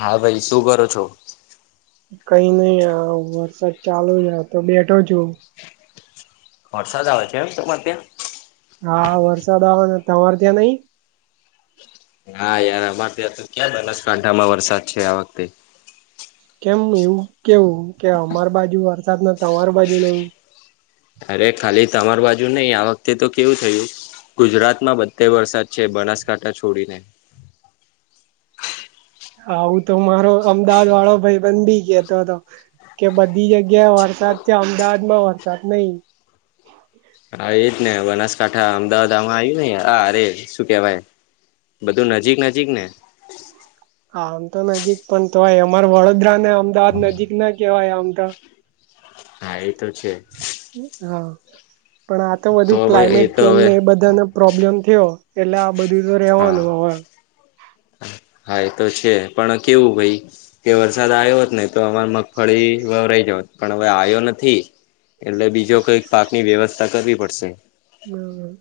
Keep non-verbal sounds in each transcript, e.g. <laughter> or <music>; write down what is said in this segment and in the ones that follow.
હા ભાઈ શું કરો છો કઈ નઈ વરસાદ ચાલુ છે તો બેઠો છુ વરસાદ આવે છે એમ તમારે ત્યાં હા વરસાદ આવવાને તવાર તયા નહીિ હા યાર અમારે ત્યાં તો ક્યાં બનાસકાંઠામાં વરસાદ છે આ વખતે કેમ એવું કેવું કે અમાર બાજુ અર્થાત ન અમાર બાજુ નહી અરે ખાલી તમાર બાજુ નહીિ આ વખતે તો કેવું થયું ગુજરાત માં બધે વરસાદ છે બનાસકાંઠા છોડીને હું તો મારો અમદાવાદ વાળો ભાઈ બન બી ગયોતો હતો કે બધી જગ્યાએ વરસાદ છે અમદાવાદ માં વરસાદ નહીિ હા એજ ને બનાસકાંઠા અમદાવાદ આમાં આવ્યું હા અરે શું કેવાય બધું નજીક નજીક ને હા આમ તો નજીક પણ તોય અમાર વડોદરા ને અમદાવાદ નજીક ના કહેવાય આમ તો હા એ તો છે હા પણ આ તો વધુ હવે એ ક્લાયમેટ તો ચેન્જ હવે ને એ બધાનો પ્રોબ્લેમ થયો એટલે આ બધું તો હા રહેવાનું હવે હા એ તો છે પણ કેવું ભાઈ કે વરસાદ આવ્યો હોત ને તો અમાર મગફળી વવરાઈ જ હોત પણ હવે આવ્યો નથી એટલે બીજો કઈક પાકની વ્યવસ્થા કરવી પડશે હમ હમ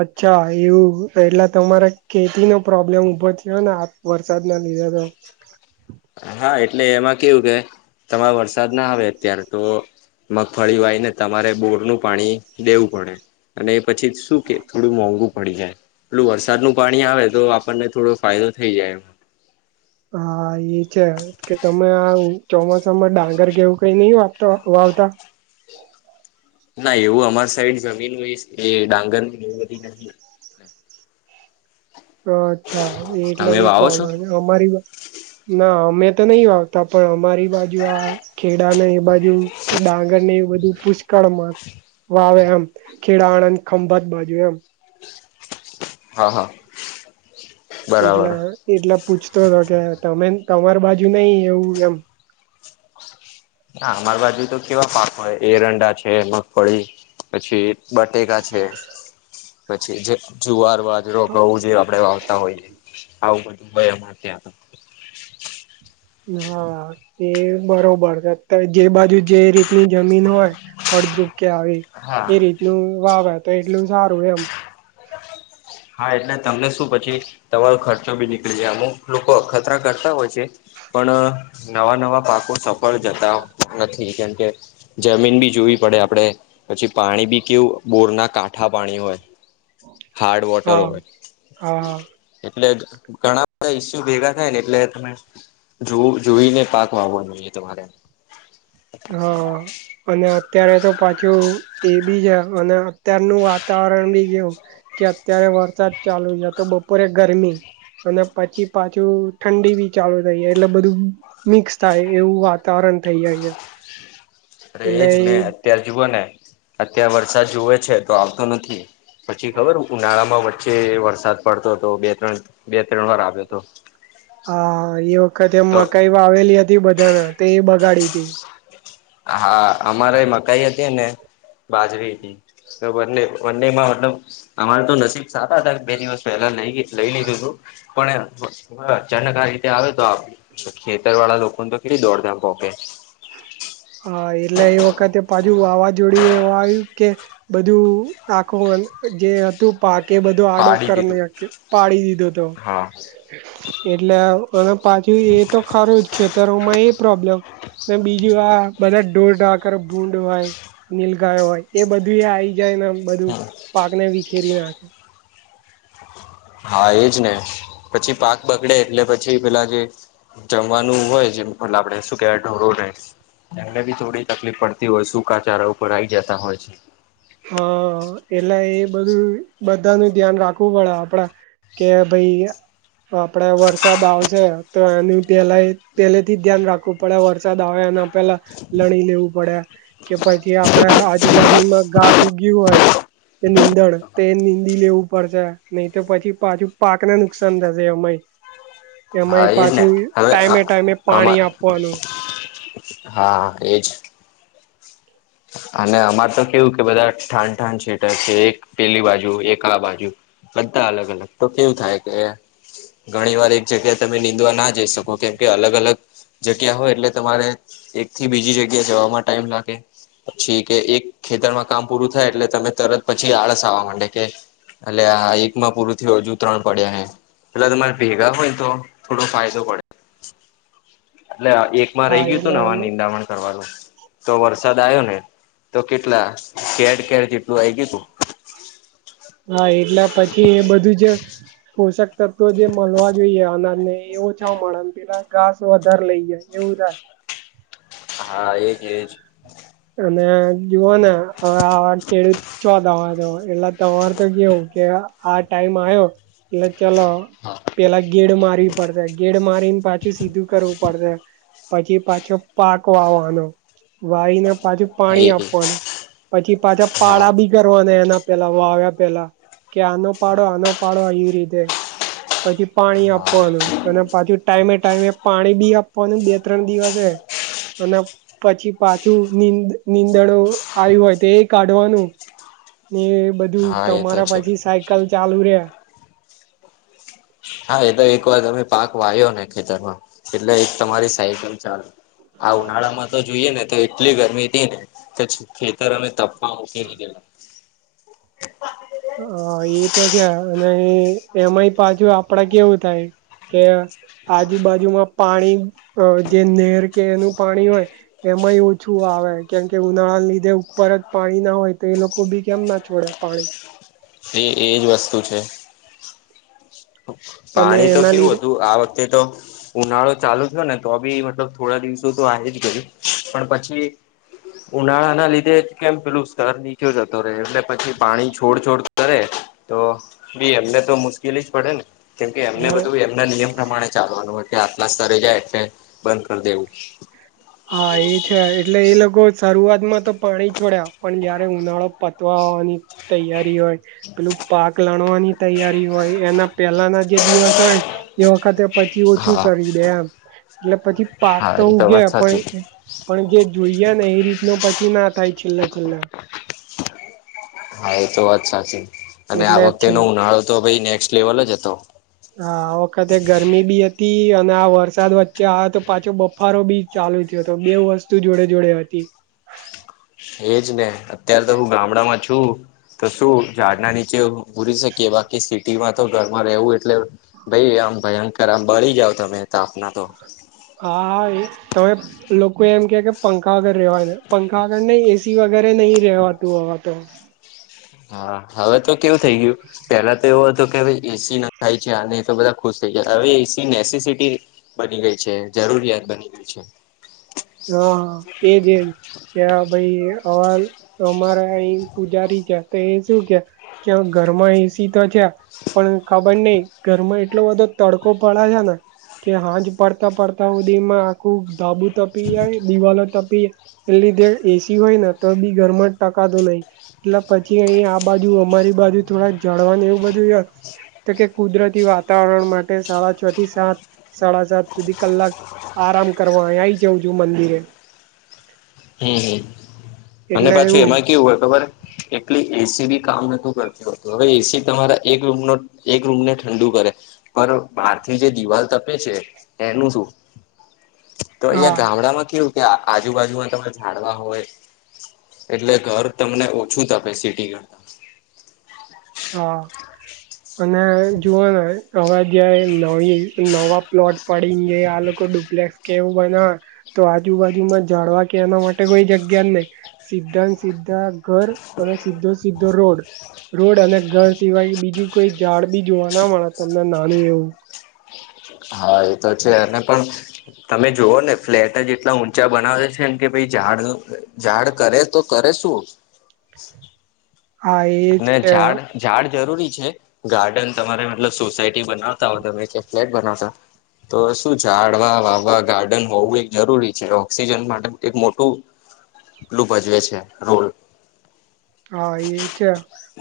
અચ્છા એવું એટલે તમારે ખતી નો પ્રોબ્લેમ ઉભો થયો ને વરસાદ ના લીધા તો હા એટલે એમાં કેવું કે તમારો વરસાદ ના આવે અત્યારે તો મગફળી વાય ને તમારે બોર નું પાણી દેવું પડે અને પછી શું કે થોડું મોંઘુ. પડી જાય પેલું વરસાદ નું પાણી આવે તો આપણને થોડો ફાયદો થઈ જાય. હા એ છે કે તમે આવું. ચોમાસામાં ડાંગર કેવું કઈ નહ વાપતા વાવતા ના એવું અમાર સાઈડ જમીન હોય એ ડાંગર ની ગવતી નથી. અચ્છા એ એટલે તમે એ વાવો છો પ્રોબ્લેમ છે અમારી. ના અમે તો નહી વાગતા પણ અમારી બાજુ આ ખેડાને એ બાજુ ડાંગર ને એ બધું પુષ્કળમાં વાવે એમ ખેડા આણંદ ખંભત બાજુ એમ હા હા. એટલે બરાબર એટલે પૂછતો હતો કે તમે તમાર બાજુ નઈ એવું એમ ના અમારી બાજુ તો કેવા પાક હોય એરંડા છે મગફળી. પછી બટેકા છે પછી જુવાર રવાજરો ઘઉ જે આપડે વાવતા હોઈએ આવું બધુંમાં ત્યાં હા તે બરોબર છે જે બાજુ જે રી ની જમીન હોય ફળદ્રુપ કે આવી હા એ રીતનું વાવે તો એટલું સારું એમ. હા એટલે તમને શું પછી તમારો ખર્ચો બી નીકળી જાય અમુક લોકો અખતરા કરતા હોય છે. પણ નવા નવા પાકો સફળ જતા નથી કેમકે જમીન બી જોવી પડે આપડે પછી પાણી બી કેવું બોરના કાઠા પાણી હોય. હાર્ડ વોટર હા હોય. હા એટલે ઘણા બધા ઈસ્યુ ભેગા થાય ને એટલે તમે જોવું જોઈને પાક વાવવાો જોઈએ તમારે હા. અને અત્યારે તો પાછું એ બી છે અને અત્યારનુંું વાતાવરણ બી કેવું. કે અત્યારે વરસાદ ચાલુ છે તો બપોરે ગરમી. અને પછી પાછું ઠંડી બી ચાલુ થઈાય એટલે બધું. મિક્સ થાય એવું વાતાવરણ થઈ જાય છે. અરે એટલે એજ ને એ અત્યાર જુવઓ ને અત્યારે વરસાદ જુવે છે તો આવતો નથી. પછી ખબર ઉનાળામાં વચ્ચે વરસાદ પડતો હતો બે ત્રણ બે ત્રણ વાર આવ્યો હતો. હા એ વખત એમ તો મકાઈ આવેલી હતી બધાના તે એ બગાડી હતી. હા અમારે એ મકાઈ હતી ને બાજરી હતી. વ ડે વ ડેમાં વ અમારે તો નસીબ સારા હતાા બે દિવસ પહેલા નઈ લઈ લીધું તું પણ ચણકાર રીતે આવે તો આપ. તો ખેતર વાળા લોકો તો કેટલી દોડધામ પોકે. હા એલે વકતે <unintelligible> પાજુ વાવાઝોડ એવા આવ્યું કે બધું આખું જે હતું. પાકે બધો આડો પાડી દીધું. કરી્યો પાડી દીધો હતો. હા. એટલે અને પાછું એ તો ખરું જ ખેતરોમાં એ પ્રોબ્લેમ. બીજું આ બધા ઢોરકાર ભૂંડ હોય નીલગાયો હોય એ બધું આવી ગય જાયને બધું પાક ને વિખેરી નાખે હા એજ ને પછી પાક બગડે એટલે પછી પેલા જે જમવાનું હોય જેમ પ આપડે શું કેવાય ઢોરો રહે. એમને બી થોડી તકલીફ પડતી હોય સુૂકાચારા ઉપર આવી જતા હોય છે. હા એટલે એ બધું બધા ન ધ્યાન રાખવું પડે આપડે કે ભાઈ આપડે વરસાદ આવશે તો એનું પેલા પહેલે થી ધ્યાન રાખવું. પડ્યા વરસાદ આવે એ અને પેલા લણી લેવું પડ્યા. કે પછી આપડા આજુબાજુમાં ઘાસ ઉગ્યું હોય કે નીંદણ તે નિનીંદી લેવું પડશે નહી તો પછી પાછું પાકને નુકસાન થશે અમાંય હા એ જ ને હવે ટાઈમે ટાઈમે આમા પાણી આપવાનું હા એજ અને અમાર તો કેવું કે બધા ઠાણઠાણ સેટર છે એક પેલી બાજુ એક આ બાજુ બધા અલગ અલગ તો કેવું થાય કે ઘણી વાર એક જગ્યાએ તમે નિનીંદવા ના જઈ શકો કેમ કે અલગ અલગ જગ્યા હોય એટલે તમારે એકથી બીજી જગ્યા જવામાં ટાઈમ લાગે પછી કે એક ખેતરમાં કામ પૂરું થાય એટલે તમે તરત પછી આળસ આવવા માંડે કે એટલે આ એકમાં પૂરું થી હજુ ત્રણ પડ્યા હ એટલા તમારે ભેગા હોયને તો થોડો ફાયદો પડે એટલે એકમાં રહી હા ગયું તું એટલે ને આવા નિંદામણ કરવાનું તો વરસાદ આવ્યો ને તો કેટલા કેર કેર જેટલું આ ગયું તું હા એટલે પછી એ બધું જ પોષક તત્વો જે મળવા જોઈએ અનાજને એવું છ મળે પેલા ઘાસ વધારે લઈ જાય એવું થાય હા એજ એજ અને જુઓ ને હવે આ ખેડૂત ચો દવા તો એટલા તમાર તો કેવું કે આ ટાઈમ આવ્યો એટલે ચલો હા પેલા ગેડ મારવી પડશે ગેડ મારીને પાછી સીધું કરવું પડશે પછી પાછો પાક વાવાનો વાય પાછુ એ પાણી આપવાનું પછી પાછા હા પાળા બી કરવાના એના પેલા વા આવ્યા પેલા કે આનો પાડો આનો પાડો એ રીતે પછી પાણી હા આપવાનું અને પાછું ટાઈમે ટાઈમે પાણી બી આપવાનું બે ત્રણ દિવસે અને પછી પાછું ંદ નીંદણો આવી હોય તો એ કાઢવાનું ને બધું હા એ તો તમારા છે પછી સાયકલ ચાલુ રહ્યા હા એ તો એક વાર તમે પાક વા્યો ને ખેતરમાં એટલે એક તમારી સાયકલ ચાલુ આ ઉનાળામાં તો જોઈએે ને તો એટલી ગરમી હતી ને કે ખેતર અમે તપા મકી ન ગેલા <inaudible> હ એ તો છે અને એમાંય પાછુ આપડા કેવું થાય કે આજુબાજુમાં પાણી જે નેર કે એનું પાણી હોય એમાંય ઓછું આવે કેમ કે ઉનાળા લીધે ઉપર જ પાણી ના હોય તો એ લોકો બી કેમ ના છોડે પાણી એ એજ વસ્તુ છે અને પાણી તો એના કેવું લીધે હતું આ વખતે તો ઉનાળો ચાલુ થયો ને તો બી મતલબ થોડા દિવસો તો આ જ ગયું પણ પછી ઉનાળા ના લીધે જ કેમ પેલું સ્તર નીચો જતો રહેે એટલે પછી પાણી છોડછોડ કરે તો બી એમને તો મુશ્કેલી જ પડે ને કેમકે એમને હ બધું એમના નિયમ પ્રમાણે ચાલવાનું હોય કે આપના સ્તરે જાય એટલે બંધ કરી દેવું હા એ છે એટલે એ લોકો શરૂઆતમાં તો પાણી છોડ્યા પણ જયારે ઉનાળો પતવાવાની તૈયારી હોય પેલું પાક લણવાની તૈયારી હોય એના પેલાના જે દિવસ હોય એ વખતે પછી ઓછું હા કરી દે એમ એટલે પછી પાક હા તો એ વાત ઉગેમ સાચી પણ જે જોઈયા ને એ રીતનો પછી ના થાય છેલ્લા છેલ્લા હા એ તો વાત સાચી અને આ એટલે જ વખતે એનો છેલ્લે ઉનાળો તો ભ નેક્સ્ટ લેવલ જ હતો હા આ વખતે ગરમી બી હતી અને આ વરસાદ વચ્ચે આ તો પાછો બફારો બી ચાલુ થયો તો બે વસ્તુ જોડે જોડે હતી એજ ને અત્યારે તો હું ગામડામાં છું તો શું ઝાડના નીચે બુરી શકીએ બાકી શીખ માં તો ઘરમાં રહેવું એટલે ભાઈ આમ ભયંકર આમ બળી જાવ તમે તાપના તો હા હા એ તમે લોકો એમ કે કે પંખા આગળ રેવા પંખા આગળ ને એસી વગેરે નહીિ રેવાતું હવા તો હા હવે તો કેવું થઇ ગયું પેલા તો એવો હતો કે એસી ના ખાય છે આ તો બધા ખુશ થઈ જયા હવે એસી નેસટી બની ગઈ છે જરૂરિયાત બની ગઈ છે હા એજ એજ કે ભાઈ હવા અમારા અહી પૂજારી છે તો એ શું કે કે ઘરમાં એસી તો છે પણ ખબર નઈ ઘરમાં એટલો બધો તડકો પડે છે ને કે હાજ પડતા પડતા સુધી એમાં આખું ધાબું તપી જાય દિવાલો તપી એટલેધ એસી હોય ને તો બી ઘરમાં જ ટકાતું નહીિ એટલે પછી અહીં આ બાજુ અમારી બાજુ થોડા જળવાનું એવું બધું ય તો કે કુદરતી વાતાવરણ માટે સાડા છ થી સાત સાડા સાત સુધી કલાક આરામ કરવા અ આય જઉં છું મંદિરે હમ હમ અને એટલે પાછી એવું એમાં કેવું હોય ખબર એટલે એસી બી કામ નોતું કરતી હોતું હવે એસી તમારા એક રૂમ નો એક રૂમ ને ઠંડુ કરે પણ બહારથી જે દિવાલ તપે છે એનું શું તો અહં હા ગામડામાં કેવું કે આજુબાજુમાં ત ડવા હોય એટલે ઘર તમને ઓછું તપેસિટી કરતા હા અને જોુવાનુંય હવે જ નવી નવા પ્લોટ પડી આ લોકો ડુપ્લેક્સ કેવું બને તો આજુબાજુમાં જાળવા કે એના માટે કોઈ જગ્યા જ નહી સીધા સીધા ઘર અને સીધો સીધો રોડ રોડ અને ઘર સિવાય બીજું કોઈ ઝાડ બી જોવા ના મળે તમને નાનું એવું હા એ તો છે અને પણ તમે જોુઓ ને ફ્લેટ જ એટલા ઊંચા બનાવે છે ને કે ભાઈ ઝાડ ઝાડ કરે તો કરે શું હા એ અને છે ઝાડ ઝાડ જરૂરી છે ગાર્ડન તમારે મતલબ સોસાયટી બનાવતા હો તમે કે ફ્લેટ બનાવતા તો શું જાડવા વાવવા ગાર્ડન હોવું એ જરૂરી છે ઓક્સિજન માટે કક મોટું એટલું ભજવે છે રોડ હા એ છે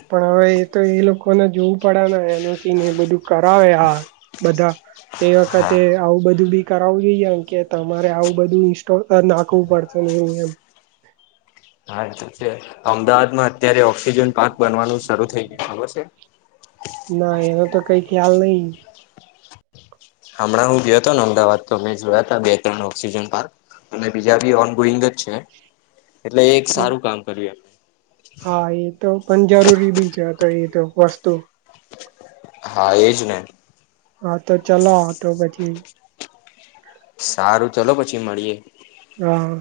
પણ હવે એ તો એ લોકોને જોવું પડે ને એનું સીન એ બધું કરાવે હા બધા તે હા વખતે આવું બધું બી કરાવું જોઈએમ કે તમારે આવું બધું ઇન્સ્ટોલ નાખવું પડશે ને એવું એમ હા એ તો છે અમદાવાદ માં અત્યારે ઓક્સિજન પાર્ક બનવાનું શરૂ થઈ ગયું ખબર છે ના એનો તો કઈ ખ્યાલ નહીિ હમણાં હું ગયો હતોને અમદાવાદ તો મેમે જોયા ત બે ત્રણ ઓક્સિજન પાર્ક અને બીજા બી ઓન ગોઈંગ જ છે એટલે એ એક સારું કામ કર્યું હા એ તો પણ જરૂરી બી છે તો એ તો વસ્તુ હા એજ ને હા તો ચલો તો પછી સારું ચલો પછી મળીએ હમ